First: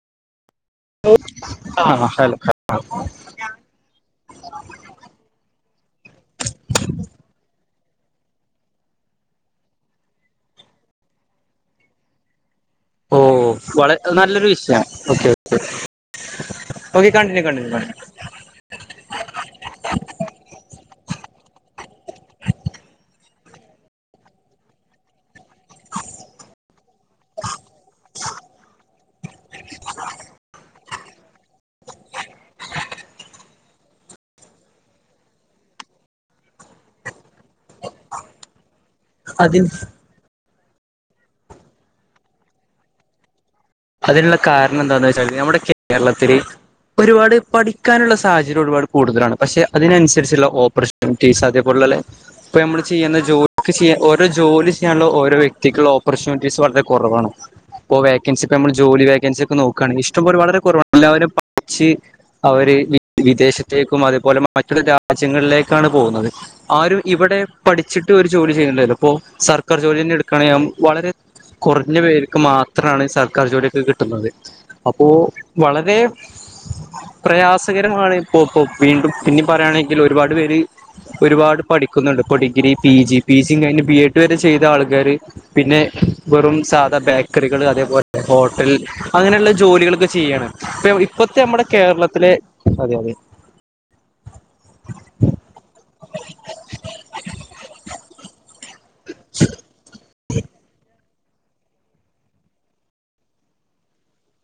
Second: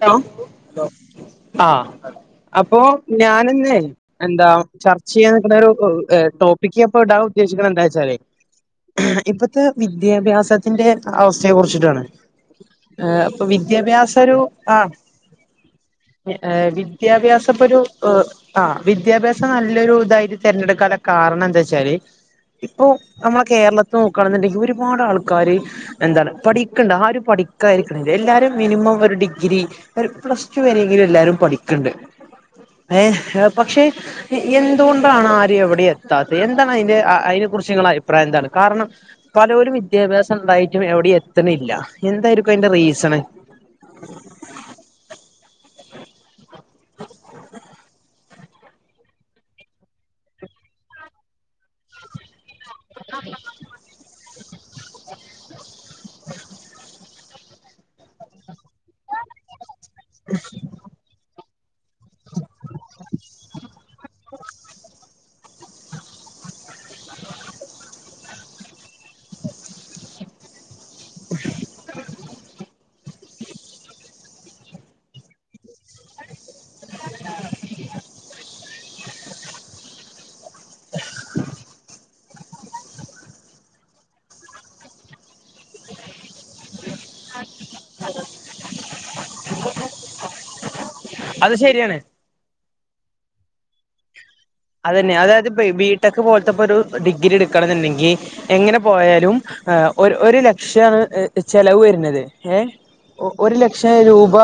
Hello ആ ആഹ് hello അപ്പൊ ഞാൻ ഇന്ന് എന്താ ചർച്ച ചെയ്യാൻ നിൽക്കുന്ന ഒരു ടോപ്പിക്ക് ഇപ്പോ ഇടാൻ ഉദ്ദേശിക്കണ എന്താ വെച്ചല്ലേ ഇപ്പത്തെ വിദ്യാഭ്യാസത്തിന്റെ അവസ്ഥയെ കുറിച്ചിട്ടാണ് ഓ വള വിദ്യാഭ്യാസം ഒരു നല്ലൊരു ആ വിഷയം ഓക്കെ ഓക്കെ ഓക്കെ കണ്ടിന്യൂ വിദ്യാഭ്യാസം ഇപ്പൊ കണ്ടിന്യൂ ഒരു കണ്ടിന്യൂ ആ വിദ്യാഭ്യാസം നല്ലൊരു ഇതായി തെരഞ്ഞെടുക്കല്ലോ കാരണം എന്താ വെച്ചാല് ഇപ്പോ നമ്മളെ കേരളത്തി നോക്കുകയാണെന്നുണ്ടെങ്കിൽ ഒരുപാട് ആൾക്കാര് എന്താണ് പഠിക്കണ്ട ആ ഒരു ിക്കായിരിക്കണ [unintelligible] എല്ലാരും മിനിമം ഒരു ഡിഗ്രി ഒരു പ്ലസ് ടു വരെയെങ്കിലും എല്ലാരും പഠിക്കണ്ട് ഏ പക്ഷെ എന്തുകൊണ്ടാണ് ആരും എവിടെ എത്താത്തെ എന്താണ് അയിന്റെ അയി കുറിച്ച് ഇങ്ങളുടെ അഭിപ്രായം എന്താണ് കാരണം അതിന് പലോരും വിദ്യാഭ്യാസം ഇണ്ടായിട്ടും എവിടേം എത്തണില്ല എന്തായിരിക്കും അയിന്റെ റീസൺ അതിനുള്ള കാരണം എന്താന്ന് വെച്ചാലോ നമ്മുടെ കേരളത്തിൽ ഒരുപാട് പഠിക്കാനുള്ള സാഹചര്യം ഒരുപാട് കൂടുതലാണ് പക്ഷെ അതിനനുസരിച്ചുള്ള ഓപ്പർച്യൂണിറ്റിസ് അതേ പോലുള്ള ഇപ്പോൾ നമ്മൾ ചെയ്യുന്ന ജോലി ചെയ്യാ ഓരോ ജോലി ചെയ്യാനുള്ള ഓരോ വ്യക്തിക്കുള്ള ഓപ്പർച്യൂണിറ്റീസ് വളരെ കുറവാണ് ഇപ്പോ വേക്കൻസി ഇപ്പോ നമ്മള് ജോലി വേക്കൻസി ഒക്കെ നോക്കാണെങ്കി ഇഷ്ടം പോലെ വളരെ കുറവാണ് എല്ലാവരും പഠിച്ച് അവര് വിദേശത്തേക്കും അതേപോലെ മറ്റുള്ള രാജ്യങ്ങളിലേക്കാണ് പോകുന്നത്. ആരും ഇവിടെ പഠിച്ചിട്ട് ഒരു ജോലി ചെയ്യുന്നില്ലല്ലോ ഇപ്പോ സർക്കാർ ജോലിയന്നെ എടുക്കാണെങ്കി വളരെ കൊറഞ്ഞ പേർക്ക് മാത്രാ ണ് സ ർ ക്കാർ ജോലിയൊക്കെ കിട്ടുന്നത അപ്പോ വളരെ പ്രയാസകരമാണ് ഇപ്പോ ഇപ്പോ വീണ്ടും പിന്നെ പറയാണെങ്കിൽ ഒരുപാട് പേര് ഒരുപാട് പഠിക്കുന്നുണ്ട് ഇപ്പൊ degree P G P G കഴിഞ്ഞു ബി എഡ് വരെ ചെയ്ത ആൾക്കാര് പിന്നെ വെറും സാധാ ബേക്കറികൾ അതേപോലെ ഹോട്ടൽ അങ്ങനെയുള്ള ജോലികളൊക്കെ ചെയ്യാണ്. ഇപ്പ ഇപ്പത്തെ അത് നമ്മുടെ ശരിയാണ് കേരളത്തിലെ അതെ അതെ അതന്നെ അതായത് ബിടെക് പോലത്തെ ഒരു ഡിഗ്രി എടുക്കണം എന്നുണ്ടെങ്കി എങ്ങനെ പോയാലും ഒര് ഒരു ലക്ഷം ചെലവ് വരുന്നത് ഏ ഒരു ലക്ഷം രൂപ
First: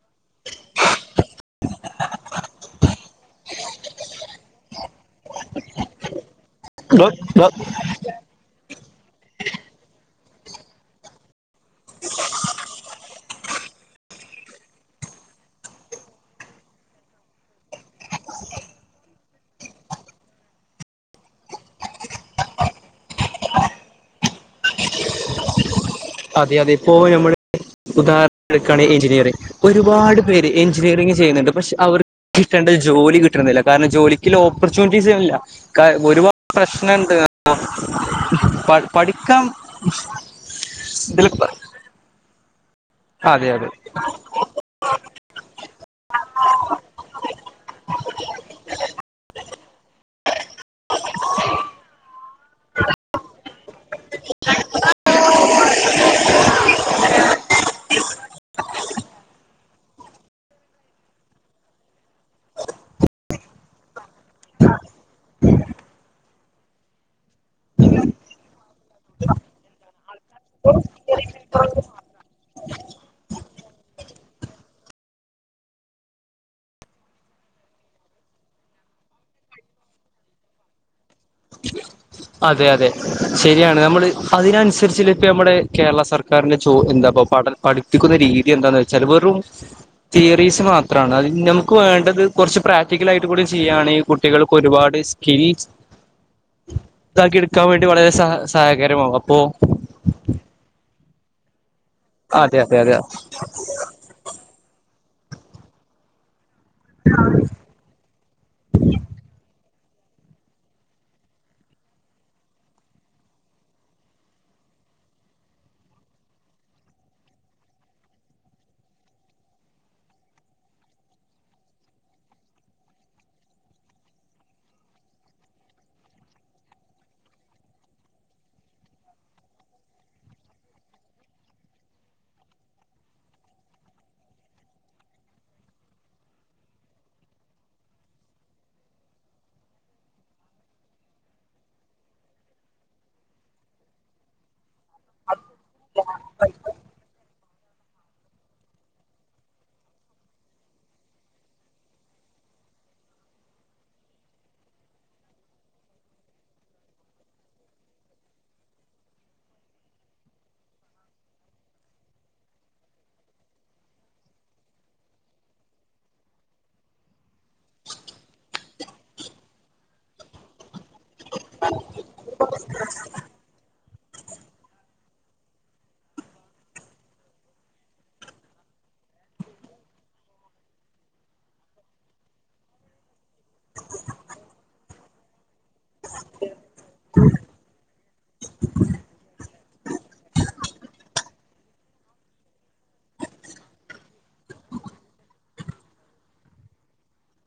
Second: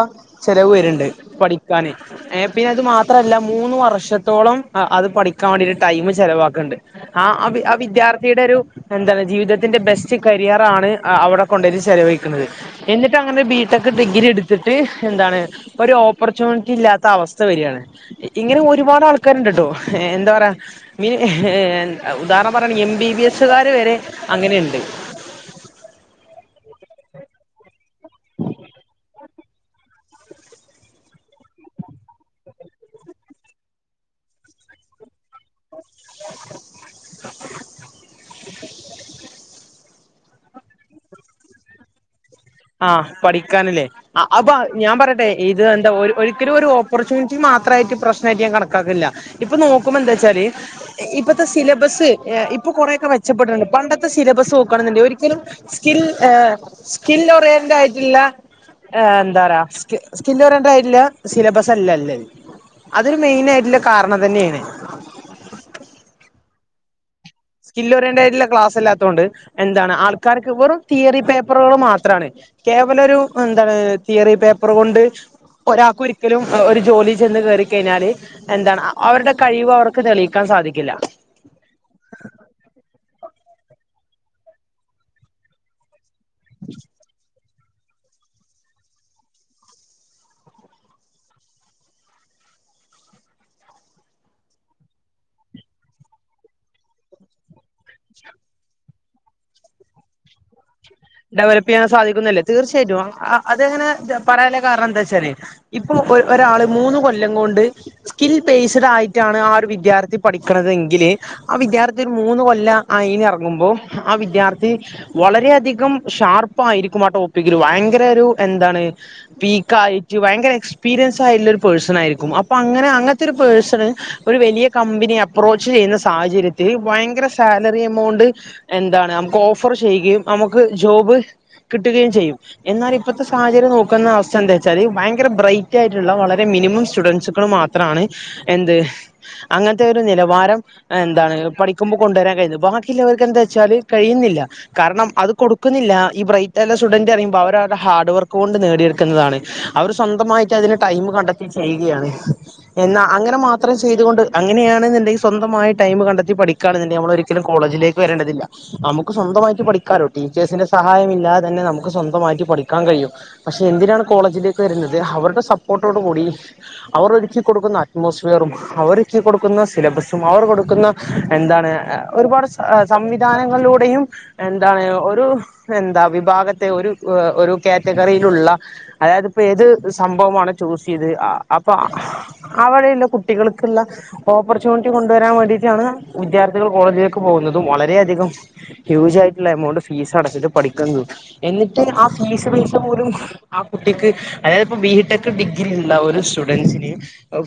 ചെലവ് വര്ണ്ട് പഠിക്കാന് ഏ പിന്നെ അത് മാത്രല്ല മൂന്ന് വർഷത്തോളം അത് പഠിക്കാൻ വേണ്ടിട്ട് ടൈം ചെലവാക്കണ്ട് ആ ആ വിദ്യാർത്ഥിയുടെ ഒരു എന്താണ് ജീവിതത്തിന്റെ ബെസ്റ്റ് കരിയർ ആണ് അവിടെ കൊണ്ട ചെലവഴിക്കുന്നത് എന്നിട്ട് അങ്ങനെ ബിടെക് ഡിഗ്രി എടുത്തിട്ട് എന്താണ് ഒരു ഓപ്പർച്യൂണിറ്റി ഇല്ലാത്ത അവസ്ഥ വരിയാണ്. ഇങ്ങനെ ഒരുപാട് ആൾക്കാരുണ്ടട്ടോ എന്താ പറയാ മ ഏ ഉദാഹരണം പറയണ എം ബി ബി എസുകാാര് വരെ അങ്ങനെയുണ്ട് ഉദാഹരണ എടുക്കാണങ്കി എഞ്ചിനീയറിംഗ ഒരുപാട് പേര് എഞ്ചിനീയറിംഗ് ചെയ്യുന്നുണ്ട് പക്ഷെ അവർ കിട്ടേണ്ട ജോലി കിട്ട്ണില്ല കാരണം ജോലിക്ക്ല്ല ഓപ്പർച്യൂണിറ്റീസ ഇല്ല ഒരുപാട് പ്രശ്നംണ്ട് പഠിക്കാൻ [unintelligible] ആഹ അതെ അതെ പഠിക്കാനല്ലേ അപ്പൊ ഞാൻ പറയട്ടെ ഇത് എന്താ ഒരിക്കലും ഒരു ഓപ്പർച്യൂണിറ്റി മാത്രം പ്രശ്നായിട്ട് ഞാൻ കണക്കാക്കില്ല ഇപ്പൊ നോക്കുമ്പോ എന്താ വെച്ചാല് ഇപ്പഴത്തെ സിലബസ് ഇപ്പൊ കുറൊക്കെ മെച്ചപ്പെട്ടിട്ടുണ്ട് പണ്ടത്തെ സിലബസ് നോക്കാണെന്നുണ്ടെങ്കി ഒരിക്കലും സ്കിൽ ഏ [unintelligible] [unintelligible] സിലബസ് അല്ലല്ല അതൊരു മെയിന ആയിട്ടുള്ള കാരണം അതന്നെയാണ് സ്കിൽ വരേണ്ടതായിട്ടുള്ള ക്ലാസ് അല്ലാത്തുകൊണ്ട് എന്താണ് ആൾക്കാർക്ക് വെറും തിയറി പേപ്പ പേപ്പറുകൾ മാത്രാണ്. കേവല ഒരു എന്താണ് തിയറി പേപ്പർ കൊണ്ട് ഒരാൾക്ക ഒരിക്കലും ഒരു ജോലി ചെന്ന് കേറി കഴിഞ്ഞാല് എന്താണ് അവരുടെ കഴിവ് അവർക്ക് തെളിക്കാൻ സാധിക്കില്ല. അതെ അതെ ശരിയാണ് നമ്മള് അതിനനുസരിച്ച ഇപ്പ നമ്മുടെ കേരള സർക്കാ ന്റെ ചോ എന്താപ്പ പഠ പഠിപ്പിക്കുന്ന രീതി എന്താന്ന് വെച്ചാൽ വെറും തിയറീസ് മാത്രാണ് അത് നമുക്ക് വേണ്ടത് കൊർച്ച് പ്രാക്ടിക്കല ആയിട്ട് കൂടി ചെയ്യുകയാണെങ്കിൽ കുട്ടികൾക്ക് ഒരുപാട് സ്കിൽസ് [inaudible] ഇതാക്കി എടുക്കാൻ വേണ്ടി വളരെ സഹ സഹകരയമാവും അപ്പൊ ഡെവലപ്പ് ചെയ്യാൻ സാധിക്കുന്നില്ലേ തീർച്ചയായിട്ടും അതെങ്ങനെ പറാൻ ള്ള കാരണം എന്താ ശരി ഇപ്പൊ ഒര് ഒരാള് മൂന്ന് കൊല്ലം കൊണ്ട് സ്കിൽ ബേസ്ഡ് ആയിട്ടാണ് ആ ഒരു വി വിദ്യാർത്ഥി പഠിക്കണതെങ്കില് ആ വിദ്യാർത്ഥി ഒരു മൂന്ന് കൊല്ലം അയനി ഇറങ്ങുമ്പോ ആ വിദ്യാർത്ഥി വളരെയധികം ഷാർപ്പ ആയിരിക്കും ആ ടോപ്പിക്കിൽ ഭയങ്കര ഒരു എന്താണ് പീക്ക് ആയിട്ട് ഭയങ്കര എക്സ്പീരി [unintelligible] പേഴ്സൺ ആയിരിക്കും അപ്പൊ അങ്ങനെ അങ്ങനത്തെ ഒരു പേഴ്സൺ ഒരു വലിയ കമ്പനി അപ്രോച്ച് ചെയ്യ്ന്ന. സാഹചര്യത്തിൽ ഭയങ്കര സാലറി എമൗണ്ട് എന്താണ് നമുക്ക് ഓഫർ ചെയ്യുകയും നമുക്ക് ജോബ് കിട്ടുകയും ചെയ്യും എന്നാൽ ഇപ്പത്തെ സാഹചര്യം നോക്കുന്ന അവസ്ഥ എന്താ വെച്ചാല് ഭയങ്കര ബ്രൈ റ്റ് ആയിട്ടുള്ള വളരെ മിനിമം സ്റ്റുഡൻറ്സുകൾ മാത്രമാണ് എന്ത് അങ്ങനത്തെ ഒരു നിലവാരം എന്താണ് പഠിക്കുമ്പോ കൊണ്ടുവരാൻ കഴിയുന്നത് ബാക്കിയുള്ളവർക്ക് എന്താ വെച്ചാല് കഴിയുന്നില്ല കാരണം അത് കൊടുക്കുന്നില്ല ഈ ബ്രൈറ്റ് ആ സ്റ്റുഡന്റ് അറിമ്പോ അവര ഹാർഡ് വർക്ക് കൊണ്ട് നേടിയെടുക്കുന്നതാണ് അവർ സ്വന്തമായിട്ട് അതിന് ടൈം കണ്ടെത്തി ചെയ്യുകയാണ്. എന്നാ അങ്ങനെ മാത്രേ ചെയ്ത കൊണ്ട് അങ്ങനെയാണെന്നുണ്ടെങ്കിൽ സ്വന്തമായി ടൈമ് കണ്ടെത്തി പഠിക്കുകണ എന്നുണ്ടെിൽ നമ്മള ഒരിക്കലും കോളേജ് േക്ക് വരേണ്ടതില്ല നമുക്ക് സ്വന്തമായിട്ട് പഠിക്കാലോട്ടീ ച്ചേഴ്സിന്റെ സഹായംില്ലാതെ തന്നെ നമുക്ക് സ്വമായി് പഠിക്കാൻ കഴിയും പക്ഷെ എന്തിനാണ് കോളേജിലേക്ക് വരുന്നത് അവർ സപ്പോട്ടോട് കൂടി അവർൊക്കി കൊടുക്കുന്ന അറ്റ്മോസ്ഫിയറും അവർക്കി കൊടുക്കുന്ന സിലബസും അവർ കൊടുക്കുന്ന എന്താണ് ഒരുപാട് സംവിധാനങ്ങളിലൂടെയും എന്താണ് എന്താ വിഭാഗത്തെ ഒരു കാറ്റഗറിയിലുള്ള അതായത്പ്പോ ഏത് സംഭവമാണ് ചൂസ് ചെയ്ത് അപ്പൊ അഴയുള്ള കുട്ടികൾക്കുള്ള ഓപ്പർച്യൂണിറ്റി കൊണ്ട് ൻ വേണ്ടിട്ടാണ് വിദ്യാർത്ഥികൾ കോളേജിലേക്ക് പോകുന്നതും വളരെയധികം ഹൂജ് ആയിട്ടുള്ള എമൗണ്ട് ഫീസ് അടച്ചിട്ട് പഠിക്ക എന്നിട്ട് ആ ഫീസ് പേസ പോലും ആ കുട്ടിക്ക് അതായത്പ്പോ ബിടെക് ഡിഗ്രി ഉള്ള ഒരു സ്റ്റുഡൻറ്സിന്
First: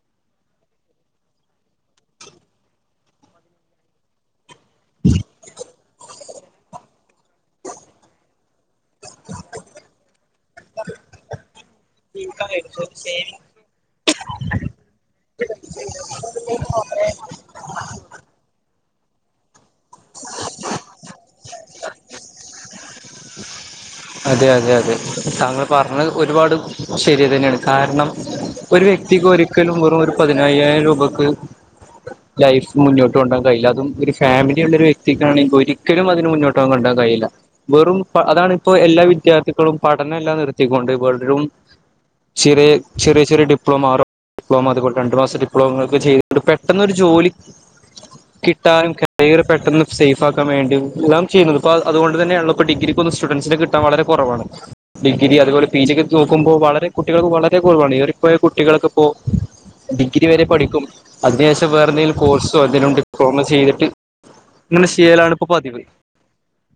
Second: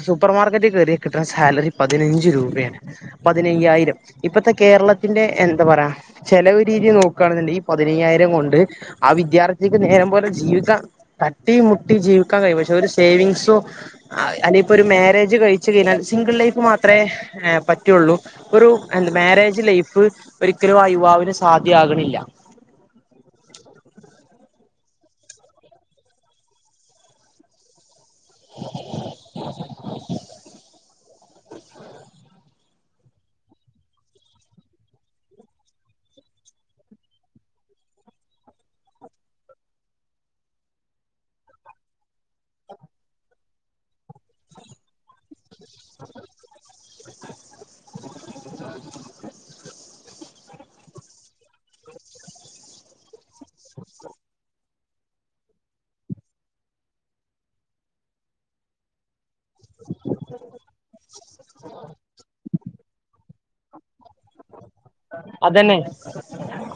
സൂപ്പർ മാർക്കറ്റ് കയറിയ കിട്ടുന്ന സാലറി പതിനഞ്ച് രൂപ രൂപയാണ് പതിനയ്യായിരം ഇപ്പത്തെ കേരളത്തിന്റെ എന്താ പറയാ ചെലവ് രീതി നോക്ക ണ ഈ പതിനയ്യായിരം കൊണ്ട് ആ വിദ്യാർത്ഥിക്ക് നേരം പോലെ ജീവിതം ത കുട്ടി മുട്ടി ജീവിക്കാൻ കഴിയും പക്ഷെ ഒരു സേവിങ്സോ അല്ല ഇപ്പൊ ഒരു മാരേജ് കഴിച്ചു കഴിഞ്ഞാൽ സിംഗിൾ ലൈഫ് മാത്രമേ് പറ്റയുള്ളൂ ഒരു എ മാരേജ് ലൈഫ് ഒരിക്കലും ആ യുവാവിന് സാധ്യമാ ആകണില്ല ഞജ്ഗ്ഫ്ഫ് അതെ അതെ അതെ താങ്കൾ പറഞ്ഞത് ഒരുപാട് ശരിയ തന്നെയാണ് കാരണം ഒരു വ്യക്തിക്ക് ഒരിക്കലും വെറും ഒരു പതിനയ്യായിരം രൂപയ്ക്ക് ജ്ജ്ജ്ഹ് ലൈഫ് മുന്നോട്ട് കൊണ്ടാൻ കഴയി അും ഒരു ഫാമിലി ഉള്ള ഒരു വ്യക്തിക്കാണെങ്കിൽ ഒരിക്കലും അതിന് മുന്നോട്ട് കണ്ടാ കഴയില്ല വെറും അതാണ് ഇപ്പോൊ എല്ലാ വിദ്യാർത്ഥികളും പഠനം എല്ലാം നിർത്തിക്കൊണ്ട് ഇറും ചെറിയ ചെറിയ ചെറ ഡി്ലമ ഡിപ്ലോമ അതുപോലെ രണ്ടു മാസ വിപ്ലവങ്ങളൊക്കെ ചെയ്ുന്നുണ്ട് പെട്ടെന്നൊരു ജോലി കിട്ടാനും കയറി പെട്ടെന്ന് സേഫ് ആാക്കാൻ വേണ്ടി എല്ലാം ചെയ്യുന്നത് അപ്പ അതുകൊണ്ട് തന്നെയ ഉള്ളപ്പോ ഡിഗ്രിക്ക്ൊ സ്റ്റുഡൻറ്സിിന കിാൻ വളരെ കുറവാണ് ഡിഗ്രി അതുപോലെ പി ജി ഒക്ക് നോക്കുമ്പോൾ വളരെ കുട്ടികൾക്ക് വളരെ കുറവാണ് ഈ ഒരു പോയ കുട്ടികൾക്ക്പ്പോ ഡിഗ്രി വരെ പഠിക്കും അതിനശേഷം വേറെ എന്തെങ്കിലും കോഴ്സോ അതിലുണ്ട് കോമസ് ചെയി അതന്നെ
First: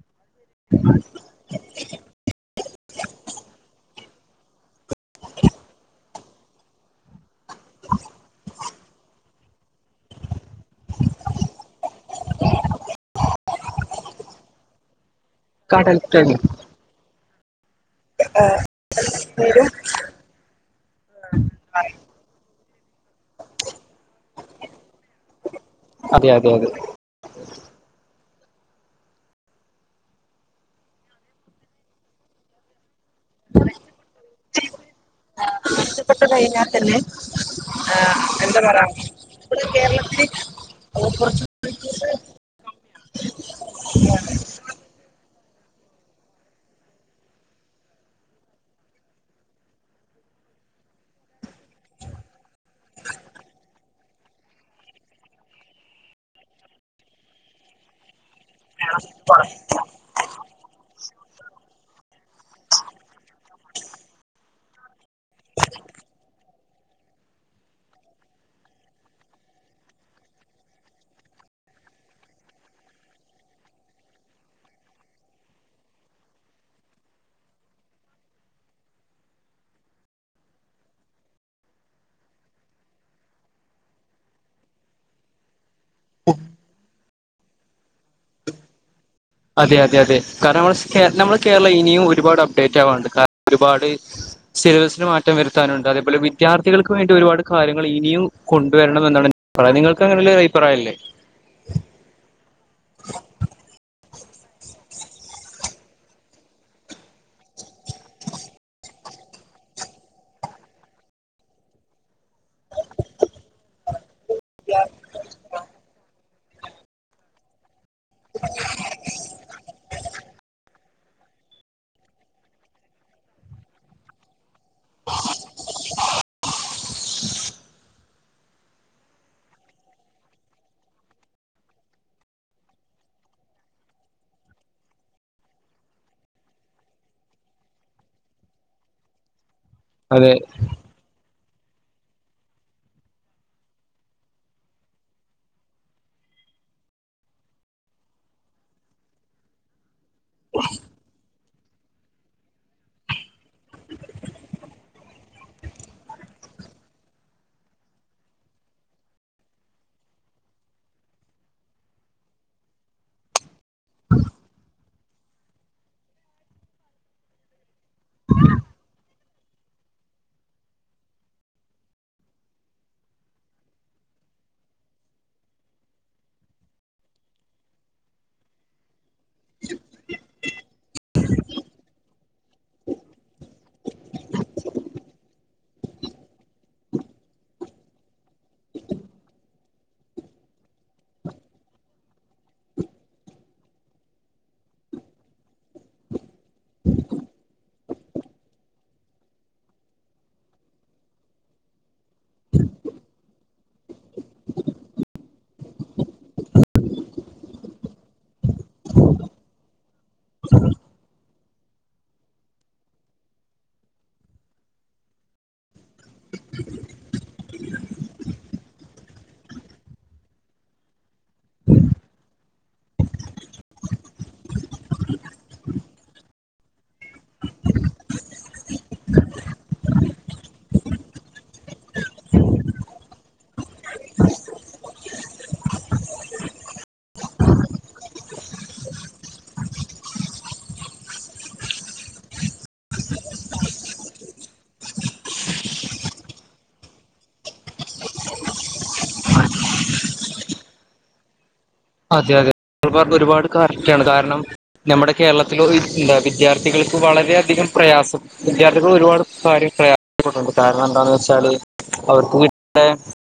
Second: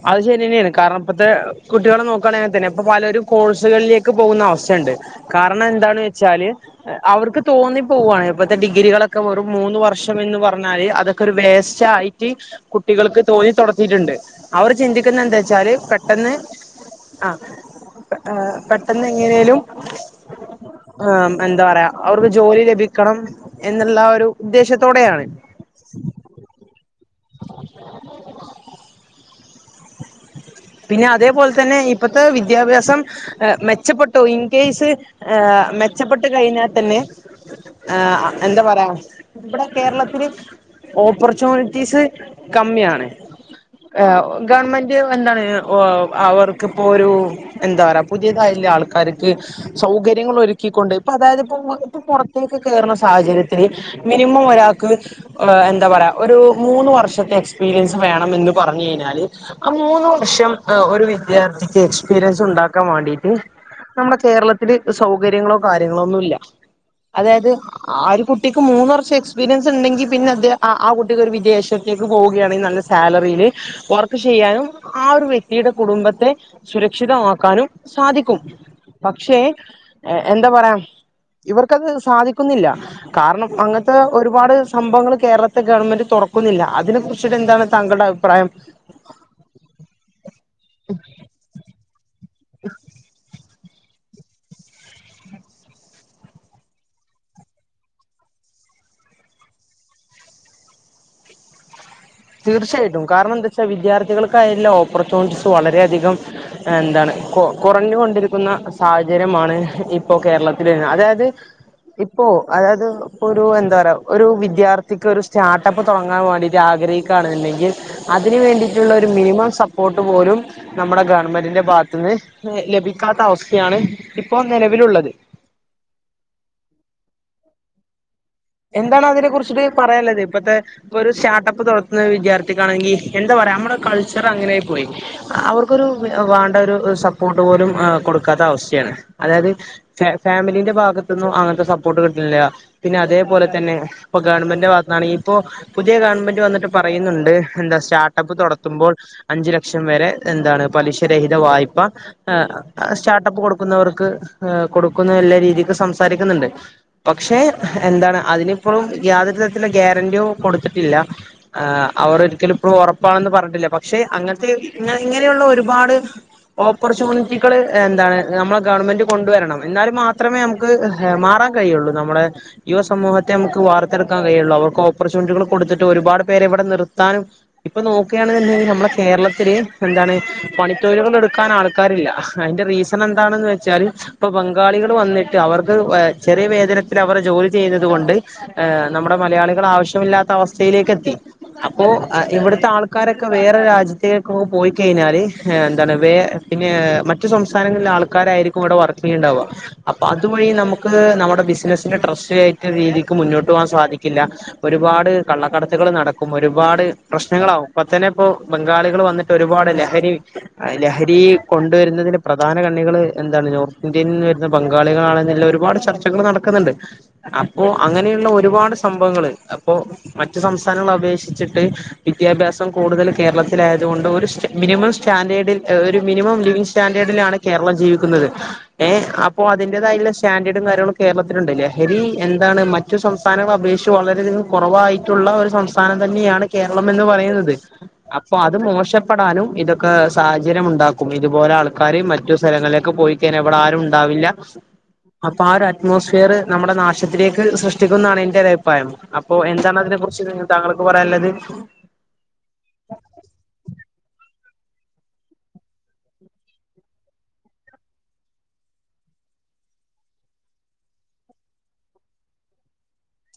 അത് ശരിയന്നെയാണ് കാരണം ഇപ്പത്തെ കുട്ടികള നോക്കുകവാണിൽ തന്നെപ്പോ പലര കോഴ്സുകൾ പോുന്ന അവസ്ഥുണ്ട് കാരണം എന്താന്ന് വെച്ചാല് അവർക്ക് തോന്നിപ്പോവയാണ് ഇപ്പഴത്തെ ഡിഗ്ര കരികളൊക്കെ ഒരു മൂന്ന് വർഷംന്ന് പറഞ്ഞാല് അതൊക്കെ വേസ്റ്റ് ആയിട്ട് തോന്നി തുത്തിട്ടുണ്ട് അവര് ചിന്തിക്കുന്ന എന്താ വെച്ചാല് പെട്ടെന്ന് കടൽക്കണി വരും ആ പെട്ടെന്ന് എങ്ങനെലും ആ എന്താ പറയാ അവർക്ക് ജോലി ലഭിക്ക ക്കണം എന്നുള്ള ഒരു ഉദ്ദേശത്തോടെയാണ് അതെ അതെ അതെ [unintelligible] പിന്നെ അതേപോലെ തന്നെ ഇപ്പത്തെ വിദ്യാഭ്യാസം മെച്ചപ്പെട്ടോ ഇൻ കേസ് മെച്ചപ്പെട്ടു കഴിഞ്ഞാൽ തന്നെ ആ എന്താ പറയാ ഇവിടെ കേരളത്തില്ൽ ഓപ്പർച്യൂ ഓപ്പർച്യൂണിറ്റീസ് കമ്മിയാണ് ഗവൺമെന്റ് എന്താണ് അവർക്കിപ്പോ ഒരു എന്താ പറ പുതിയതായ ആൾക്കാർക്ക് സൗകര്യങ്ങൾ ഒരുക്ക ണ്ട് ഇപ്പൊ അതായത് ഇപ്പ ഇപ്പൊ പുറത്തേക്ക് കേയറുന്ന സാഹചര്യത്തില്ൽ മിനിമം ഒരാൾക്ക് എന്താ പറയാ ഒരു മൂന്ന് വർഷത്തെ എക്സ്പീരിയൻസ് വേണ പറഞ്ഞു കഴിഞ്ഞാല് ആ മൂന്ന് വർഷം ഒരു വിദ്യാർത്ഥിക്ക് എക്സ്പീരിയൻസ് ഉണ്ടാക്കാൻ വേണ്ടിട്ട് നമ്മുടെ കേരളത്തില്ൽ സൗകര്യങ്ങളോ കാര്യങ്ങളോ ഒന്നും ഇല്ല അതായത് ആ ഒരു കുട്ടിക്ക് മൂന്ന് വർഷം എക്സ്പീരിയൻസ് ഉണ്ടെങ്കി പിന്നെ അത് ആ കുട്ടിക്ക് ഒരു വിദേേഷം പോുകയാണെങ്കിൽ നല്ല സാലറിയില് ചെയ്യാനും ആ ഒരു വ്യക്തിയുടെ കുടുംബത്തെ സുരക്ഷിതമാക്കാനും സാധിക്കും പക്ഷേ എന്താ പറയാം ഇവർക്കത് സാധിക്കുന്നില്ല കാരണം അങ്ങനത്തെ ഒരുപാട് സംഭവങ്ങൾ കേരളത്തെ ഗവൺമെന്റ് തുറക്കുന്നില്ല അതിനെ കുറിച്ചിട്ട് എന്താണ് താങ്കളുടെ അഭിപ്രായം അതെ അതെ അതെ കാരണം നമ്മ നമ്മുടെ കേരളം ഇനിയും ഒരുപാട് അപ്ഡേറ്റ് ആവാണ്ട് ഒരുപാട് സിലബസിന് മാറ്റം വരുത്താനുണ്ട് അതേപോലെ വിദ്യാർത്ഥികൾക്ക് വേണ്ടി ഒരുപാട് കാര്യങ്ങൾ ഇിയും കൊണ്ടുവരണംമെന്നാണ് പറയാ നിങ്ങൾക്ക് അങ്ങനെയുള്ള അഭിപ്രായമല്ലേ [inaudible] തീർച്ചയായിട്ടും കാരണം എന്താ വെച്ചാൽ വിദ്യാർത്ഥികൾക്കായല്ലാം ഓപ്പർച്യണിീസ് വളരെയധികം എന്താണ് കൊ കുറഞ്ഞുക കൊണ്ടിരിക്കുന്ന സാഹചര്യമാണ് ഇപ്പൊ കേരളത്തി വ അതായത് ഇ ഇപ്പോ അതായത് ഇപ്പോൊ ഒരു എന്താ പറയ ഒരു വിദ്യാർത്ഥിക്ക് ഒരു സ്റ്റാർട്ടപ്പ് തുടങ്ങാൻ വേണ്ടിയിട്ട് ആഗ്രഹിക്ക കാണണ്ടെങ്കിൽ അതിനന് വേണ്ടിയിട്ടുള്ള ഒരു മിനിമം സപ്പോർട്ട് പോലും നമ്മുടെ ഗവൺമെന്റിന്റെ ഭാഗത്ത നിന്ന് ലഭിക്കാത്ത അവസ്ഥയാണ് ഇപ്പോ നിലവിലുള്ളത് എന്താണ് അതിനെ കുററിിച്ച് പറയാനുള്ളത് ഇപ്പഴത്തെ ഒരു സ്ാർട്ടപ്പ് തുറത്തുന്ന വിദ്യാർത്ഥിക്കാണെങ്കിൽ എന്താ പറ ന കൾച്ചർ അങ്ങനെ പോയി അവർക്കൊരു വേണ്ടാരുസപ്പോർട്ട് പോലും കൊടുക്കാത്ത സ്ഥയാണ് അതായത് അതെ ഫാമിലിന്റെ ഭാഗത്തൊന്നും അങ്ങനത്തെ സപ്പോർട്ട് കിട്ടുന്നില്ല പിന്നെ അതേ അതുപോലെ തന്നെ ഇപ്പൊ ഗവൺമെന്റന്റെ ഭാത്താണെിൽ ഇപ്പോൊ പുതിയ ഗവൺമെന്റ് വന്നിട്ട് പറയുന്നുണ്ട് എന്താ സ്റ്റർട്ടപ്പ് തുുമ്പോൾ അഞ്ച ലക്ഷം വരെ എന്താണ് പലിശരഹിത വായ്പ സ്റ്റാർ പ്പ കൊടുക്കുന്നവർക്ക് കൊടുക്കുന്ന എല്ലാ രീതിക്ക് സംസാരിക്കുന്നുണ്ട് പക്ഷേ എന്താണ് അതിനി ഇപ്പോഴും യാതൊരു തരത്തില ഗ്യാരന്റിയോ കൊടുത്തിട്ടില്ല അവർ ഒരിക്കലും ഇഴും ഉറപ്പാണ പറഞ്ഞിട്ടില്ല പക്ഷെ അങ്ങനത്തെ ഇങ്ങനെയുള്ള ഒരുപാട് ഓപ്പർച്യൂണിറ്റികൾ എന്താണ് നമ്മളെ ഗവൺമെന്റ് കൊണ്ടുവരണം എന്നാല് മാത്രമേ നമുക്ക് മാറാ ൻ കഴുള്ളൂ നമ്മുടെ യു സമൂഹത്തെ നമുക്ക് വാർത്തെടുക്കൻ കഴിയുള്ളൂ അവർക്ക് ഓപ്പർച്യൂണിറ്റികൾ കൊടുത്തിട്ട് ഒരുപാട് പേരെവിടെ നിർത്താനും ഇപ്പ നോക്കിയാണുണ്ടെങ്കിൽ നമ്മളെ കേരളത്തില് എന്താണ് പണി തൊഴിലുകൾ എടുക്കാൻ ആൾക്കാറില്ല അതിന്റെ റീസ- എന്താണെന്ന് വെച്ചാല് ഇപ്പ ബംഗാളികൾ വന്നിട്ട് അവർക്ക് ചെറിയ വേതനത്തിൽ അവര് ജോലി ചെയ്തത് കൊണ്ട് നമ്മുടെ മലയാളികൾ ആവശ്യമില്ലാത്ത അവസ്ഥയിലേക്ക് എത്തി അപ്പോ ഇവിടുത്തെ ആൾക്കാരൊക്കെ വേറെ രാജ്യത്തേക്ക് പോയിക്കഴിഞ്ഞാല് എന്താണ് ഹ് വേ പിന്നെ മറ്റു സംസ്ഥാനങ്ങളിലെ ആൾക്കാരായിരിക്കും ഇവിടെ വർക്ക് ചെയ്യേണ്ടാവുക അപ്പൊ അതുവഴി നമുക്ക് നമ്മുടെ ബിസിനസിന്റെ ട്രസ് രീതിക്ക് മുന്നോട്ട് പോകാൻ സാധിക്കില്ല ഒരുപാട് കള്ളക്കടത്തുകൾ നടക്കും ഒരുപാട് പ്രശ്ന പ്രശ്നങ്ങളാവും ഇപ്പ തന്നെ ഇപ്പോ ബംഗാളികൾ വന്നിട്ട് ഒരുപാട് ലഹരി ലഹരി കൊണ്ടുവരുന്നതിന് പ്രധാന കണ്ണികൾ എന്താണ് നോർത്ത് ഇന്ത്യയിൽ നിന്ന് വരുന്ന ബംഗാളികളാണെന്നുള്ള ഒരു ഒരുപാട് ചർച്ചകൾ നടക്കുന്നുണ്ട് അപ്പോ അങ്ങനെയുള്ള ഒരുപാട് സംഭവങ്ങൾ അപ്പോ മറ്റ് സംസ്ഥാനങ്ങളൾ അപേക്ഷിച്ചിട്ട് വിദ്യാഭ്യാസം കൂടുതൽ കേരളത്തിലായത് കൊണ്ട് ഒരു മിനിമം സ്റ്റാൻഡേർഡിൽ ഒരു മിനിമം ലിവിംഗ് സ്റ്റാൻഡേർഡിലാണ് കേരളം ജീവിക്കുന്നത് ഏഹ അപ്പൊ അതിന്റതായുള്ള സ്റ്റാൻഡേർഡും കാര്യങ്ങളൊും കേരളത്തിലുണ്ടല്ലേ ഹരി എന്താണ് മറ്റു സംസ്ഥാനങ്ങളൾ അപേക്ഷിച്ച് വളരെയധികം കുറവായിട്ടുള്ള ഒരു സംസ്ഥാനം തന്നെയാണ് കേരള എന്ന് പറയുന്നത് അപ്പൊ അത് മോശപ്പെടാനും ഇതൊക്കെ സാഹചര്യം ഉണ്ടാക്കും ഇതുപോലെ ആൾക്കാര് മറ്റു സ്ഥലങ്ങളിലേക്കെ പോയിക്കേന എവിടെ ആരും ഉണ്ടാവില്ല അപ്പൊ ആ ഒരു അറ്റ്മോസ്ഫിയർ നമ്മുടെ നാശത്തിലേക്ക് സൃഷ്ടിക്കുന്നതാണ് എന്റെ ഒരുരഭിപ്രായം അപ്പൊ എന്താണ് അതിനെ കുറിച്ച് നി താങ്കൾക്ക് പറയാനുള്ളത്?? അതെ അതെ ആൾക്കാർക്ക് ഒരുപാട് കറക്റ്റ് ആണ് കാരണം നമ്മുടെ കേരളത്തിലോ എന്താ വിദ്യാർത്ഥികൾക്ക് വളരെയധികം പ്രയാസം വിദ്യാർത്ഥികൾ ഒരുപാട് പ്പെണ്ട് എന്താന്ന് വെച്ചാല് അവർക്ക്ട്ട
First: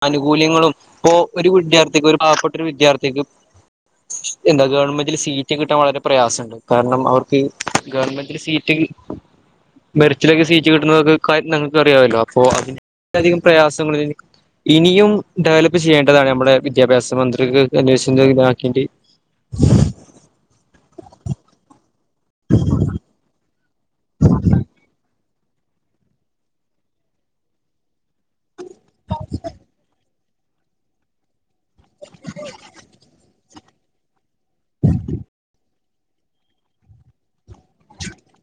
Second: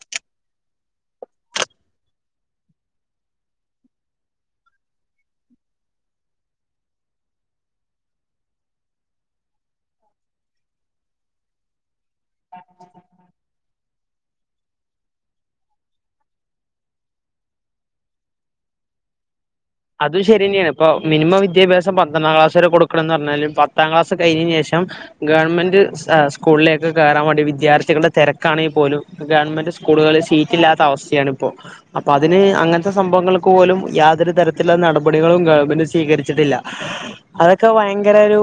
ആനുകൂല്യങ്ങളും ഇ ഒരു വിദ്യാർത്ഥിക്ക് ഒരു പാവപ്പെട്ടൊരു ഒരു വിദ്യാർത്ഥിക്ക് [unintelligible] എന്താ ഗവണ്മെന്റില് സീറ്റ് കിട്ടാൻ വളരെ പ്രയാസമുണ്ട് കാരണം അവർക്ക് ഗവണ്മെന്റില് സീറ്റ് മെരിറ്റിലൊക്കെ സീറ്റ് കിട്ടുന്നതൊക്കൊര്യഞങ്ങൾക്ക് അറിയാല്ലോ അപ്പൊ അതി അധികം പ്രയാസങ്ങള ഇനിയും ഡെവലപ്പ് ചെയ്യേണ്ടതാണ് നമ്മുടെ വിദ്യാഭ്യാസ മന്ത്രിക്ക് ന്തരു ഇതാക്കിട്ട് അത് ശരി തന്നെയാണ് ഇപ്പ മിനിമം വിദ്യാഭ്യാസ പന്ത്രണ്ടാം ക്ലാസ് വരെ കൊടുക്കണന്ന് പറഞ്ഞാല് പ പത്താം ക്ലാസ് കഴിഞ്ഞതിന് ശേഷം ഗവൺമെന്റ് സ്കൂളിലേക്ക് കയറാൻ വേണ്ടി വിദ്യാർത്ഥികള തിര- കാണെങ്കിൽ പോലും ഗവൺമെന്റ് സ്കൂളുകളിൽ സീറ്റ് ഇല്ലാത്ത അവസ്ഥയാണ് ഇപ്പോ അപ്പൊ അതിന് അങ്ങനത്തെ സംഭവങ്ങൾക്ക് പോലും യാതൊരു തര എല്ലാ നടപടികളും ഗവൺമെന്റ് സ്വീകരിച്ചിട്ടില്ല അതൊക്കെ ഭയങ്കര ഒരു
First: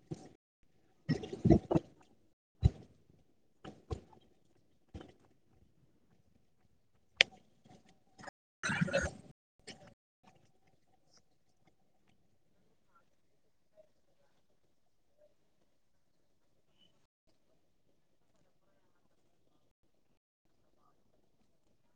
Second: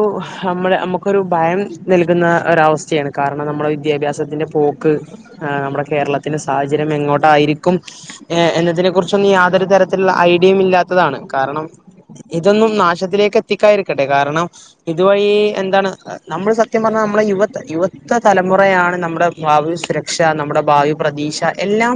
നമ്മൾ നമുക്കൊരു ഭയം നൽകുന്ന ഒരവസ്ഥയാണ് കാരണം നമ്മുടെ വിദ്യാഭ്യാസത്തിന്റെ പോക്ക് നമ്മുടെ കേരളത്തിന്റെ സാഹചര്യം എങ്ങോട്ടായി. ക്കും എന്നതിനെ കുറിച്ചൊന്നും യാതൊരു തരത്തിലുള്ള ഐഡിയയും ഇല്ലാത്തതാണ് കാരണം ഇതൊന്നും നാശത്തിലേക്ക് എത്തിക്കാതിരിക്കട്ടെ കാരണം ഇതുവഴി എന്താണ് നമ്മൾ സത്യം പറഞ്ഞാ നമ്മളുടെ യുവ യുവത്തെ തലമുറയാണ് നമ്മുടെ ഭാവി സുരക്ഷ നമ്മുടെ ഭാവി പ്രതീക്ഷ എല്ലാം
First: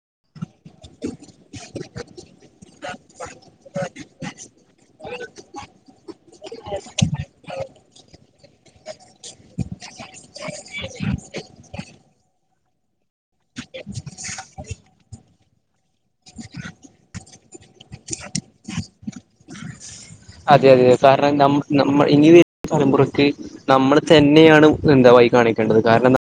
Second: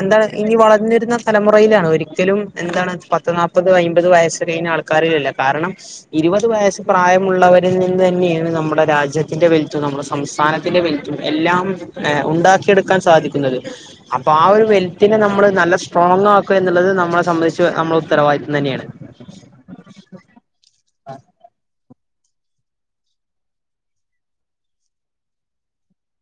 എന്താണ് ഇനി വളർന്നിരുന്ന തലമുറയിലാണ് ഒരിക്കലും എന്താണ് പത്ത് നാല്പ്പത് അയ്പത് വയസ് കഴിഞ്ഞ ആൾക്കാരിലല്ല കാരണം ഇരുപത് വയസ്സ് പ്രായമുള്ളവരിൽ നിന്ന് ന്നെയാണ് നമ്മുടെ രാജ്യത്തിന്റെ വലുത് നമ്മുടെ സംസ്ഥാനത്തിന്റെ വലുത് എല്ലാം ഉണ്ടാക്കിയെടുക്കാൻ സാധിക്കുന്നത് അപ്പൊ ആ ഒരു വെൽത്തിനെ നമ്മള് നല്ല സ്ട്രോങ് ആക്കുക എന്നുള്ളത് നമ്മളെ സംബന്ധിച്ച് നമ്മൾ ഉത്തര വാദിത്തം തന്നെയാണ് അതെ അതെ സർ നം നം ഇനി വരുന്ന തലമുറക്ക് നമ്മൾ തന്നെയാണ് വയി കാണിക്കേണ്ടത് കാരണം ന്താ